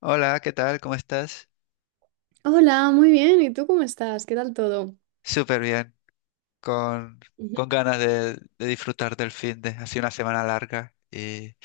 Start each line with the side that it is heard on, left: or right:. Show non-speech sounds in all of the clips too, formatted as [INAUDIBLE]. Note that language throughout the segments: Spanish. left: Hola, ¿qué tal? ¿Cómo estás?
right: Hola, muy bien. ¿Y tú cómo estás? ¿Qué tal todo?
left: Súper bien, con, con
right: [LAUGHS]
left: ganas de disfrutar del fin de, ha sido una semana larga y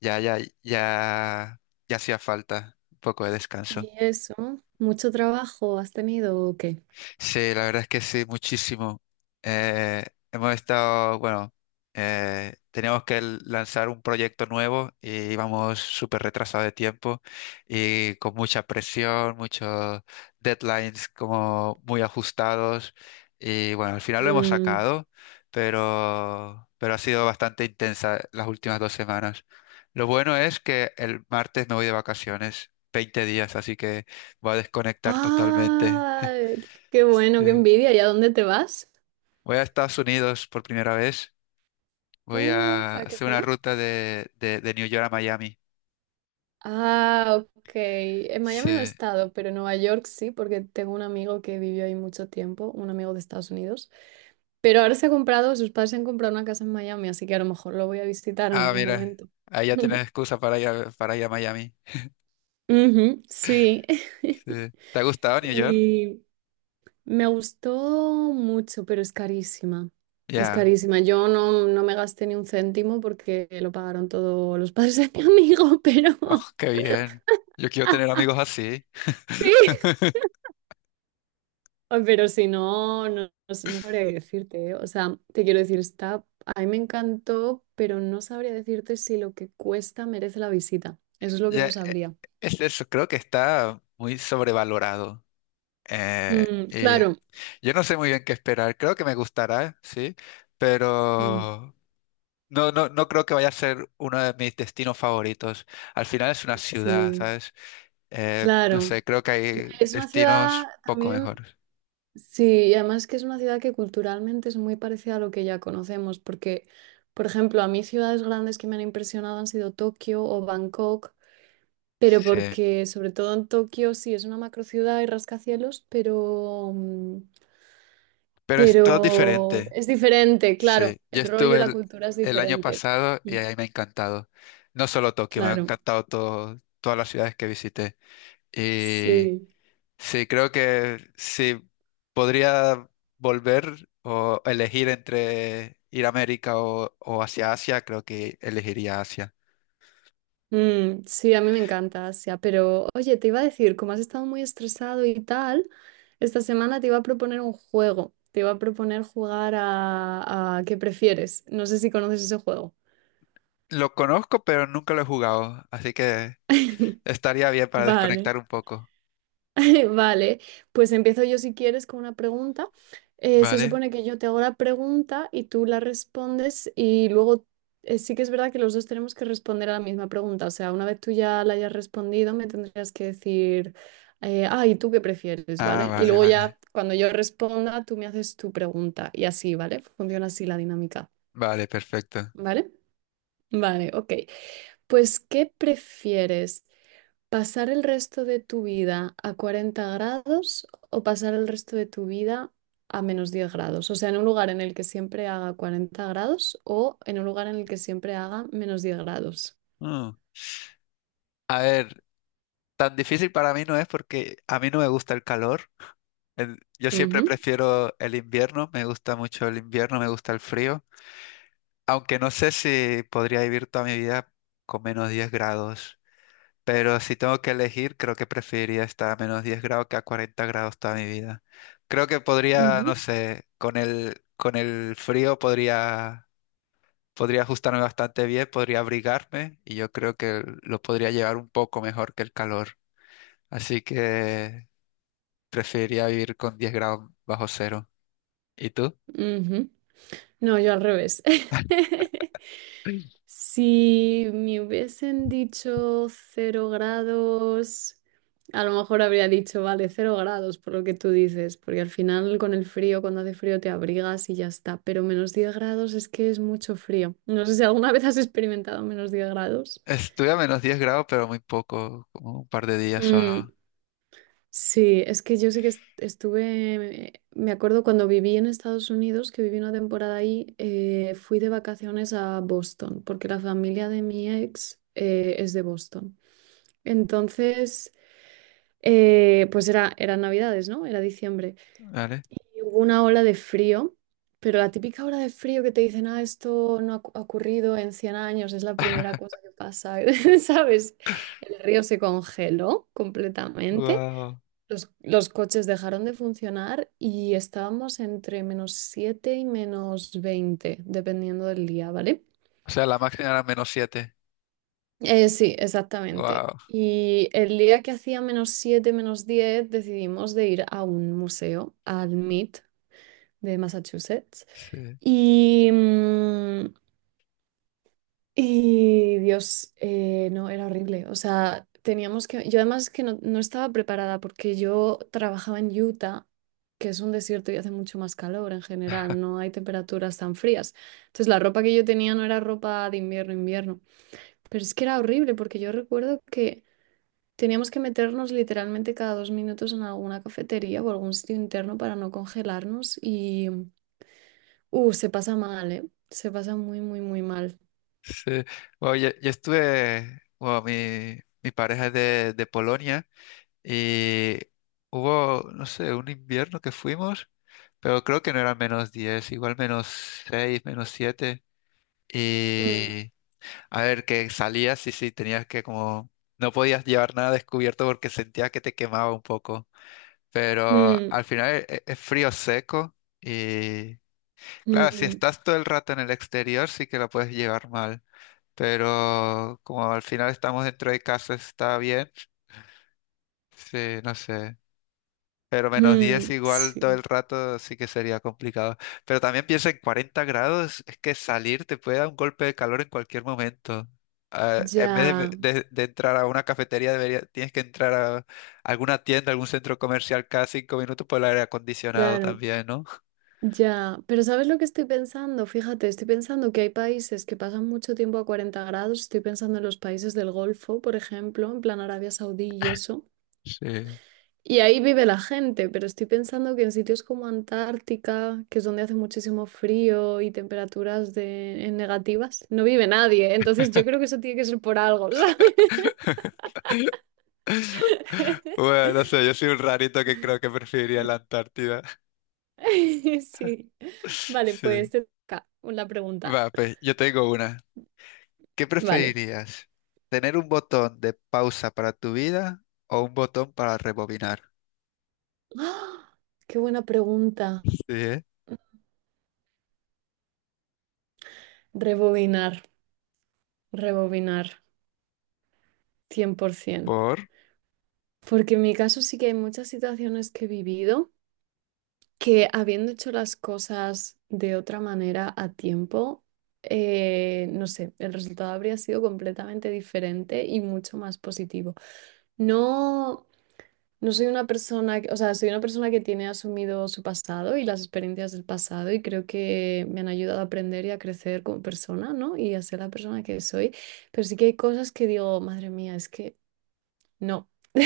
left: ya, ya, ya, ya hacía falta un poco de descanso.
right: Y eso, ¿mucho trabajo has tenido o qué?
left: Sí, la verdad es que sí, muchísimo. Eh, Hemos estado, bueno, teníamos que lanzar un proyecto nuevo y íbamos súper retrasados de tiempo y con mucha presión, muchos deadlines como muy ajustados. Y bueno, al final lo hemos
right: Mm.
left: sacado, pero ha sido bastante intensa las últimas 2 semanas. Lo bueno es que el martes me voy de vacaciones, 20 días, así que voy a desconectar totalmente.
right: ¡Ah! Qué bueno, qué
left: [LAUGHS]
right: envidia. ¿Y a dónde te vas?
left: Voy a Estados Unidos por primera vez. Voy a
right: ¿A qué
left: hacer una
right: zona?
left: ruta de New York a Miami.
right: Ah, ok. En Miami no he
left: Sí.
right: estado, pero en Nueva York sí, porque tengo un amigo que vivió ahí mucho tiempo, un amigo de Estados Unidos. Pero ahora se ha comprado, sus padres se han comprado una casa en Miami, así que a lo mejor lo voy a visitar en
left: Ah,
right: algún
left: mira,
right: momento.
left: ahí ya tienes
right: [LAUGHS]
left: excusa para ir a Miami.
right: Ujú, sí. [LAUGHS]
left: Sí. ¿Te ha gustado New York?
right: Y, Me gustó mucho, pero es carísima. Es
left: Ya.
right: carísima. Yo no, no me gasté ni un céntimo porque lo pagaron todos los [LAUGHS] padres de mi amigo, [LAUGHS] pero...
left: Oh, qué bien. Yo quiero tener amigos así.
right: [LAUGHS] sí.
left: [LAUGHS]
right: Ay, pero si no sabría qué decirte, ¿eh? O sea, te quiero decir, está... A mí me encantó, pero no sabría decirte si lo que cuesta merece la visita. Eso es lo que
left: Ya,
right: no sabría.
left: es eso, creo que está muy sobrevalorado. Eh,
right: Mm,
left: y
right: claro.
left: yo no sé muy bien qué esperar. Creo que me gustará, sí,
right: Mm,
left: pero no, no, no creo que vaya a ser uno de mis destinos favoritos. Al final es una ciudad,
right: sí,
left: ¿sabes? No
right: claro.
left: sé, creo que
right: Ya.
left: hay
right: Es una ciudad
left: destinos poco
right: también.
left: mejores.
right: Sí, y además que es una ciudad que culturalmente es muy parecida a lo que ya conocemos, porque, por ejemplo, a mí ciudades grandes que me han impresionado han sido Tokio o Bangkok, pero
left: Sí.
right: porque sobre todo en Tokio sí es una macrociudad y rascacielos, pero, mm,
left: Pero es todo
right: pero
left: diferente.
right: es diferente, claro,
left: Sí. Yo
right: el rollo,
left: estuve
right: la
left: el,
right: cultura es
left: el año
right: diferente.
left: pasado y
right: Mm,
left: ahí me ha encantado. No solo Tokio, me ha
right: claro,
left: encantado todo, todas las ciudades que visité. Y
right: sí.
left: sí, creo que sí podría volver o elegir entre ir a América o hacia Asia, creo que elegiría Asia.
right: Mm, sí, a mí me encanta Asia, pero oye, te iba a decir, como has estado muy estresado y tal, esta semana te iba a proponer un juego, te iba a proponer jugar a ¿qué prefieres? No sé si conoces ese juego.
left: Lo conozco, pero nunca lo he jugado, así que estaría bien para
right: Vale.
left: desconectar un poco.
right: [LAUGHS] Vale, pues empiezo yo si quieres con una pregunta. Se
left: ¿Vale?
right: supone que yo te hago la pregunta y tú la respondes y luego, sí que es verdad que los dos tenemos que responder a la misma pregunta. O sea, una vez tú ya la hayas respondido, me tendrías que decir, ah, ¿y tú qué prefieres?
left: Ah,
right: ¿Vale? Y
left: vale,
right: luego
left: vale.
right: ya cuando yo responda, tú me haces tu pregunta y así, ¿vale? Funciona así la dinámica,
left: Vale, perfecto.
right: ¿vale? Vale, ok. Pues, ¿qué prefieres? ¿Pasar el resto de tu vida a 40 grados o pasar el resto de tu vida a -10 grados? O sea, en un lugar en el que siempre haga 40 grados o en un lugar en el que siempre haga -10 grados.
left: Mm. A ver, tan difícil para mí no es porque a mí no me gusta el calor. Yo siempre
right: Ujú,
left: prefiero el invierno, me gusta mucho el invierno, me gusta el frío, aunque no sé si podría vivir toda mi vida con menos 10 grados. Pero si tengo que elegir, creo que preferiría estar a menos 10 grados que a 40 grados toda mi vida. Creo que podría,
right: ujú,
left: no sé, con el frío podría ajustarme bastante bien, podría abrigarme y yo creo que lo podría llevar un poco mejor que el calor. Así que preferiría vivir con 10 grados bajo cero. ¿Y tú?
right: ujú. No, yo al revés. [LAUGHS] Si me hubiesen dicho 0 grados, a lo mejor habría dicho, vale, 0 grados, por lo que tú dices, porque al final con el frío, cuando hace frío te abrigas y ya está, pero -10 grados es que es mucho frío. No sé si alguna [LAUGHS] vez has experimentado -10 grados.
left: Estuve a menos 10 grados, pero muy poco, como un par de días solo,
right: Mm. Sí, es que yo sé que estuve, me acuerdo cuando viví en Estados Unidos, que viví una temporada ahí, fui de vacaciones a Boston, porque la familia de mi ex es de Boston. Entonces, pues era, eran Navidades, ¿no? Era diciembre.
left: ¿vale?
right: Y hubo una ola de frío, pero la típica ola de frío que te dicen, ah, esto no ha ha ocurrido en 100 años, es la primera cosa que pasa, [LAUGHS] ¿sabes? El río se congeló completamente.
left: Wow.
right: Los coches dejaron de funcionar y estábamos entre -7 y -20 dependiendo del día, ¿vale?
left: O sea, la máxima era menos 7.
right: Sí, exactamente.
left: Wow.
right: Y el día que hacía -7 -10 decidimos de ir a un museo, al MIT de Massachusetts. Y, mm, Y Dios, no, era horrible. O sea, teníamos que... Yo además que no estaba preparada porque yo trabajaba en Utah, que es un desierto y hace mucho más calor en general, no hay temperaturas tan frías. Entonces la ropa que yo tenía no era ropa de invierno, invierno. Pero es que era horrible porque yo recuerdo que teníamos que meternos literalmente cada 2 minutos en alguna cafetería o algún sitio interno para no congelarnos y... se pasa mal, ¿eh? Se pasa muy, muy, muy mal.
left: Sí. Bueno, yo estuve, bueno, mi pareja es de Polonia y hubo, no sé, un invierno que fuimos, pero creo que no era menos 10, igual menos 6, menos 7.
right: Mm,
left: Y a ver, que salías y sí, tenías que como, no podías llevar nada descubierto porque sentías que te quemaba un poco, pero
right: mm,
left: al final es frío seco y claro, si
right: mm.
left: estás todo el rato en el exterior sí que lo puedes llevar mal, pero como al final estamos dentro de casa está bien, sí, no sé. Pero menos 10
right: Mm,
left: igual todo el
right: sí,
left: rato sí que sería complicado. Pero también piensa en 40 grados, es que salir te puede dar un golpe de calor en cualquier momento. Ah, en vez de,
right: ya,
left: de- de entrar a una cafetería, debería, tienes que entrar a alguna tienda, algún centro comercial cada 5 minutos por el aire acondicionado
right: claro,
left: también, ¿no?
right: ya. Pero ¿sabes lo que estoy pensando? Fíjate, estoy pensando que hay países que pasan mucho tiempo a 40 grados. Estoy pensando en los países del Golfo, por ejemplo, en plan Arabia Saudí y eso.
left: Sí.
right: Y ahí vive la gente, pero estoy pensando que en sitios como Antártica, que es donde hace muchísimo frío y temperaturas de, en negativas, no vive nadie. Entonces yo creo que eso tiene que ser por algo, ¿sabes?
left: [LAUGHS]
right: [LAUGHS]
left: Bueno, no sé, yo soy un rarito que creo que preferiría la Antártida.
right: Sí.
left: [LAUGHS]
right: Vale,
left: Sí.
right: pues te toca una pregunta.
left: Va, pues yo tengo una. ¿Qué
right: Vale.
left: preferirías? ¿Tener un botón de pausa para tu vida o un botón para rebobinar?
right: ¡Ah! ¡Qué buena pregunta!
left: Sí, ¿eh?
right: Rebobinar, rebobinar, 100%.
left: Por...
right: Porque en mi caso sí que hay muchas situaciones que he vivido que habiendo hecho las cosas de otra manera a tiempo, no sé, el resultado habría sido completamente diferente y mucho más positivo. No, no soy una persona, o sea, soy una persona que tiene asumido su pasado y las experiencias del pasado y creo que me han ayudado a aprender y a crecer como persona, ¿no? Y a ser la persona que soy. Pero sí que hay cosas que digo, madre mía, es que no. [LAUGHS]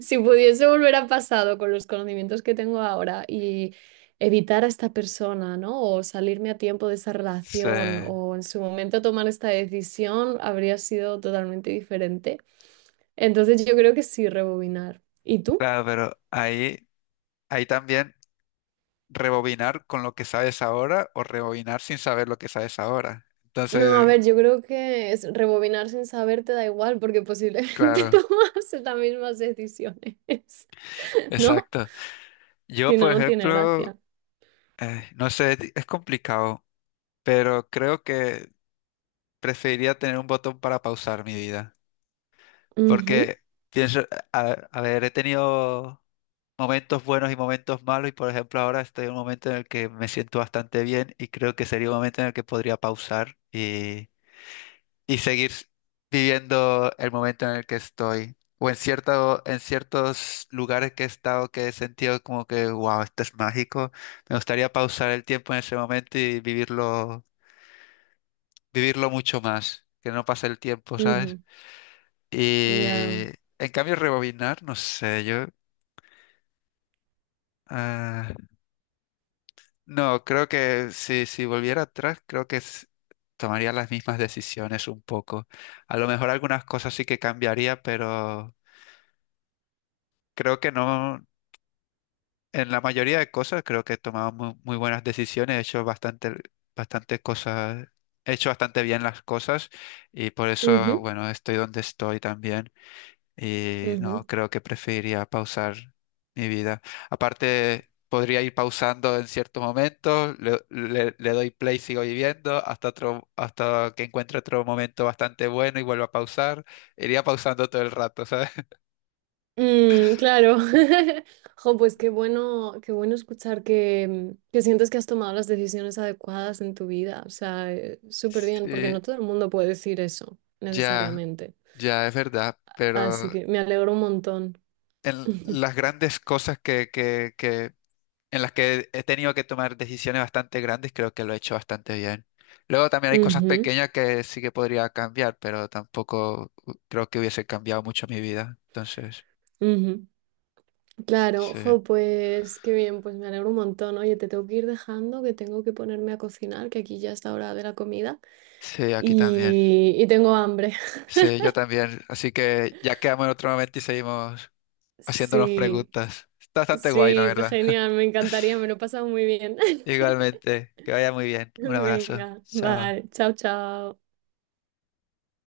right: Si pudiese volver al pasado con los conocimientos que tengo ahora y evitar a esta persona, ¿no? O salirme a tiempo de esa
left: Sí.
right: relación o en su momento tomar esta decisión, habría sido totalmente diferente. Entonces yo creo que sí, rebobinar. ¿Y tú?
left: Claro, pero ahí también rebobinar con lo que sabes ahora o rebobinar sin saber lo que sabes ahora.
right: No, a
left: Entonces,
right: ver, yo creo que es rebobinar sin saber te da igual porque posiblemente [LAUGHS]
left: claro,
right: tomas las mismas decisiones, [LAUGHS] ¿no?
left: exacto. Yo,
right: Si no,
left: por
right: no tiene
left: ejemplo,
right: gracia.
left: no sé, es complicado, pero creo que preferiría tener un botón para pausar mi vida.
right: Ujú,
left: Porque pienso, a ver, he tenido momentos buenos y momentos malos y por ejemplo ahora estoy en un momento en el que me siento bastante bien y creo que sería un momento en el que podría pausar y seguir viviendo el momento en el que estoy. O en ciertos lugares que he estado que he sentido como que, wow, esto es mágico. Me gustaría pausar el tiempo en ese momento y vivirlo, vivirlo mucho más, que no pase el tiempo, ¿sabes?
right: ujú, ya.
left: Y en cambio, rebobinar, no sé, yo. Ah, no, creo que si volviera atrás, creo que tomaría las mismas decisiones un poco. A lo mejor algunas cosas sí que cambiaría, pero creo que no. En la mayoría de cosas creo que he tomado muy buenas decisiones, he hecho bastante cosas, he hecho bastante bien las cosas y por eso,
right: Ujú,
left: bueno, estoy donde estoy también. Y no,
right: ujú.
left: creo que preferiría pausar mi vida. Aparte, podría ir pausando en ciertos momentos, le doy play, sigo viviendo, hasta otro, hasta que encuentre otro momento bastante bueno y vuelvo a pausar. Iría pausando todo el rato, ¿sabes? [LAUGHS]
right: Mm, claro. [LAUGHS] Jo, pues qué bueno escuchar que sientes que has tomado las decisiones adecuadas en tu vida. O sea, súper bien, porque
left: Sí,
right: no todo el mundo puede decir eso
left: ya,
right: necesariamente.
left: ya es verdad,
right: Así
left: pero
right: que me alegro un montón.
left: en las
right: [LAUGHS]
left: grandes cosas que en las que he tenido que tomar decisiones bastante grandes, creo que lo he hecho bastante bien. Luego también hay cosas
right: Ujú,
left: pequeñas que sí que podría cambiar, pero tampoco creo que hubiese cambiado mucho mi vida. Entonces,
right: ujú. Claro,
left: sí,
right: jo, pues qué bien, pues me alegro un montón. Oye, te tengo que ir dejando, que tengo que ponerme a cocinar, que aquí ya es la hora de la comida
left: sí, aquí también.
right: y tengo hambre. [LAUGHS]
left: Sí, yo también. Así que ya quedamos en otro momento y seguimos haciéndonos
right: Sí,
left: preguntas. Está bastante guay, la
right: sí, pues
left: verdad.
right: genial,
left: [LAUGHS]
right: me encantaría, me lo he pasado muy bien. [LAUGHS]
left: Igualmente, que vaya muy bien. Un abrazo.
right: Venga,
left: Chao.
right: vale, chao, chao.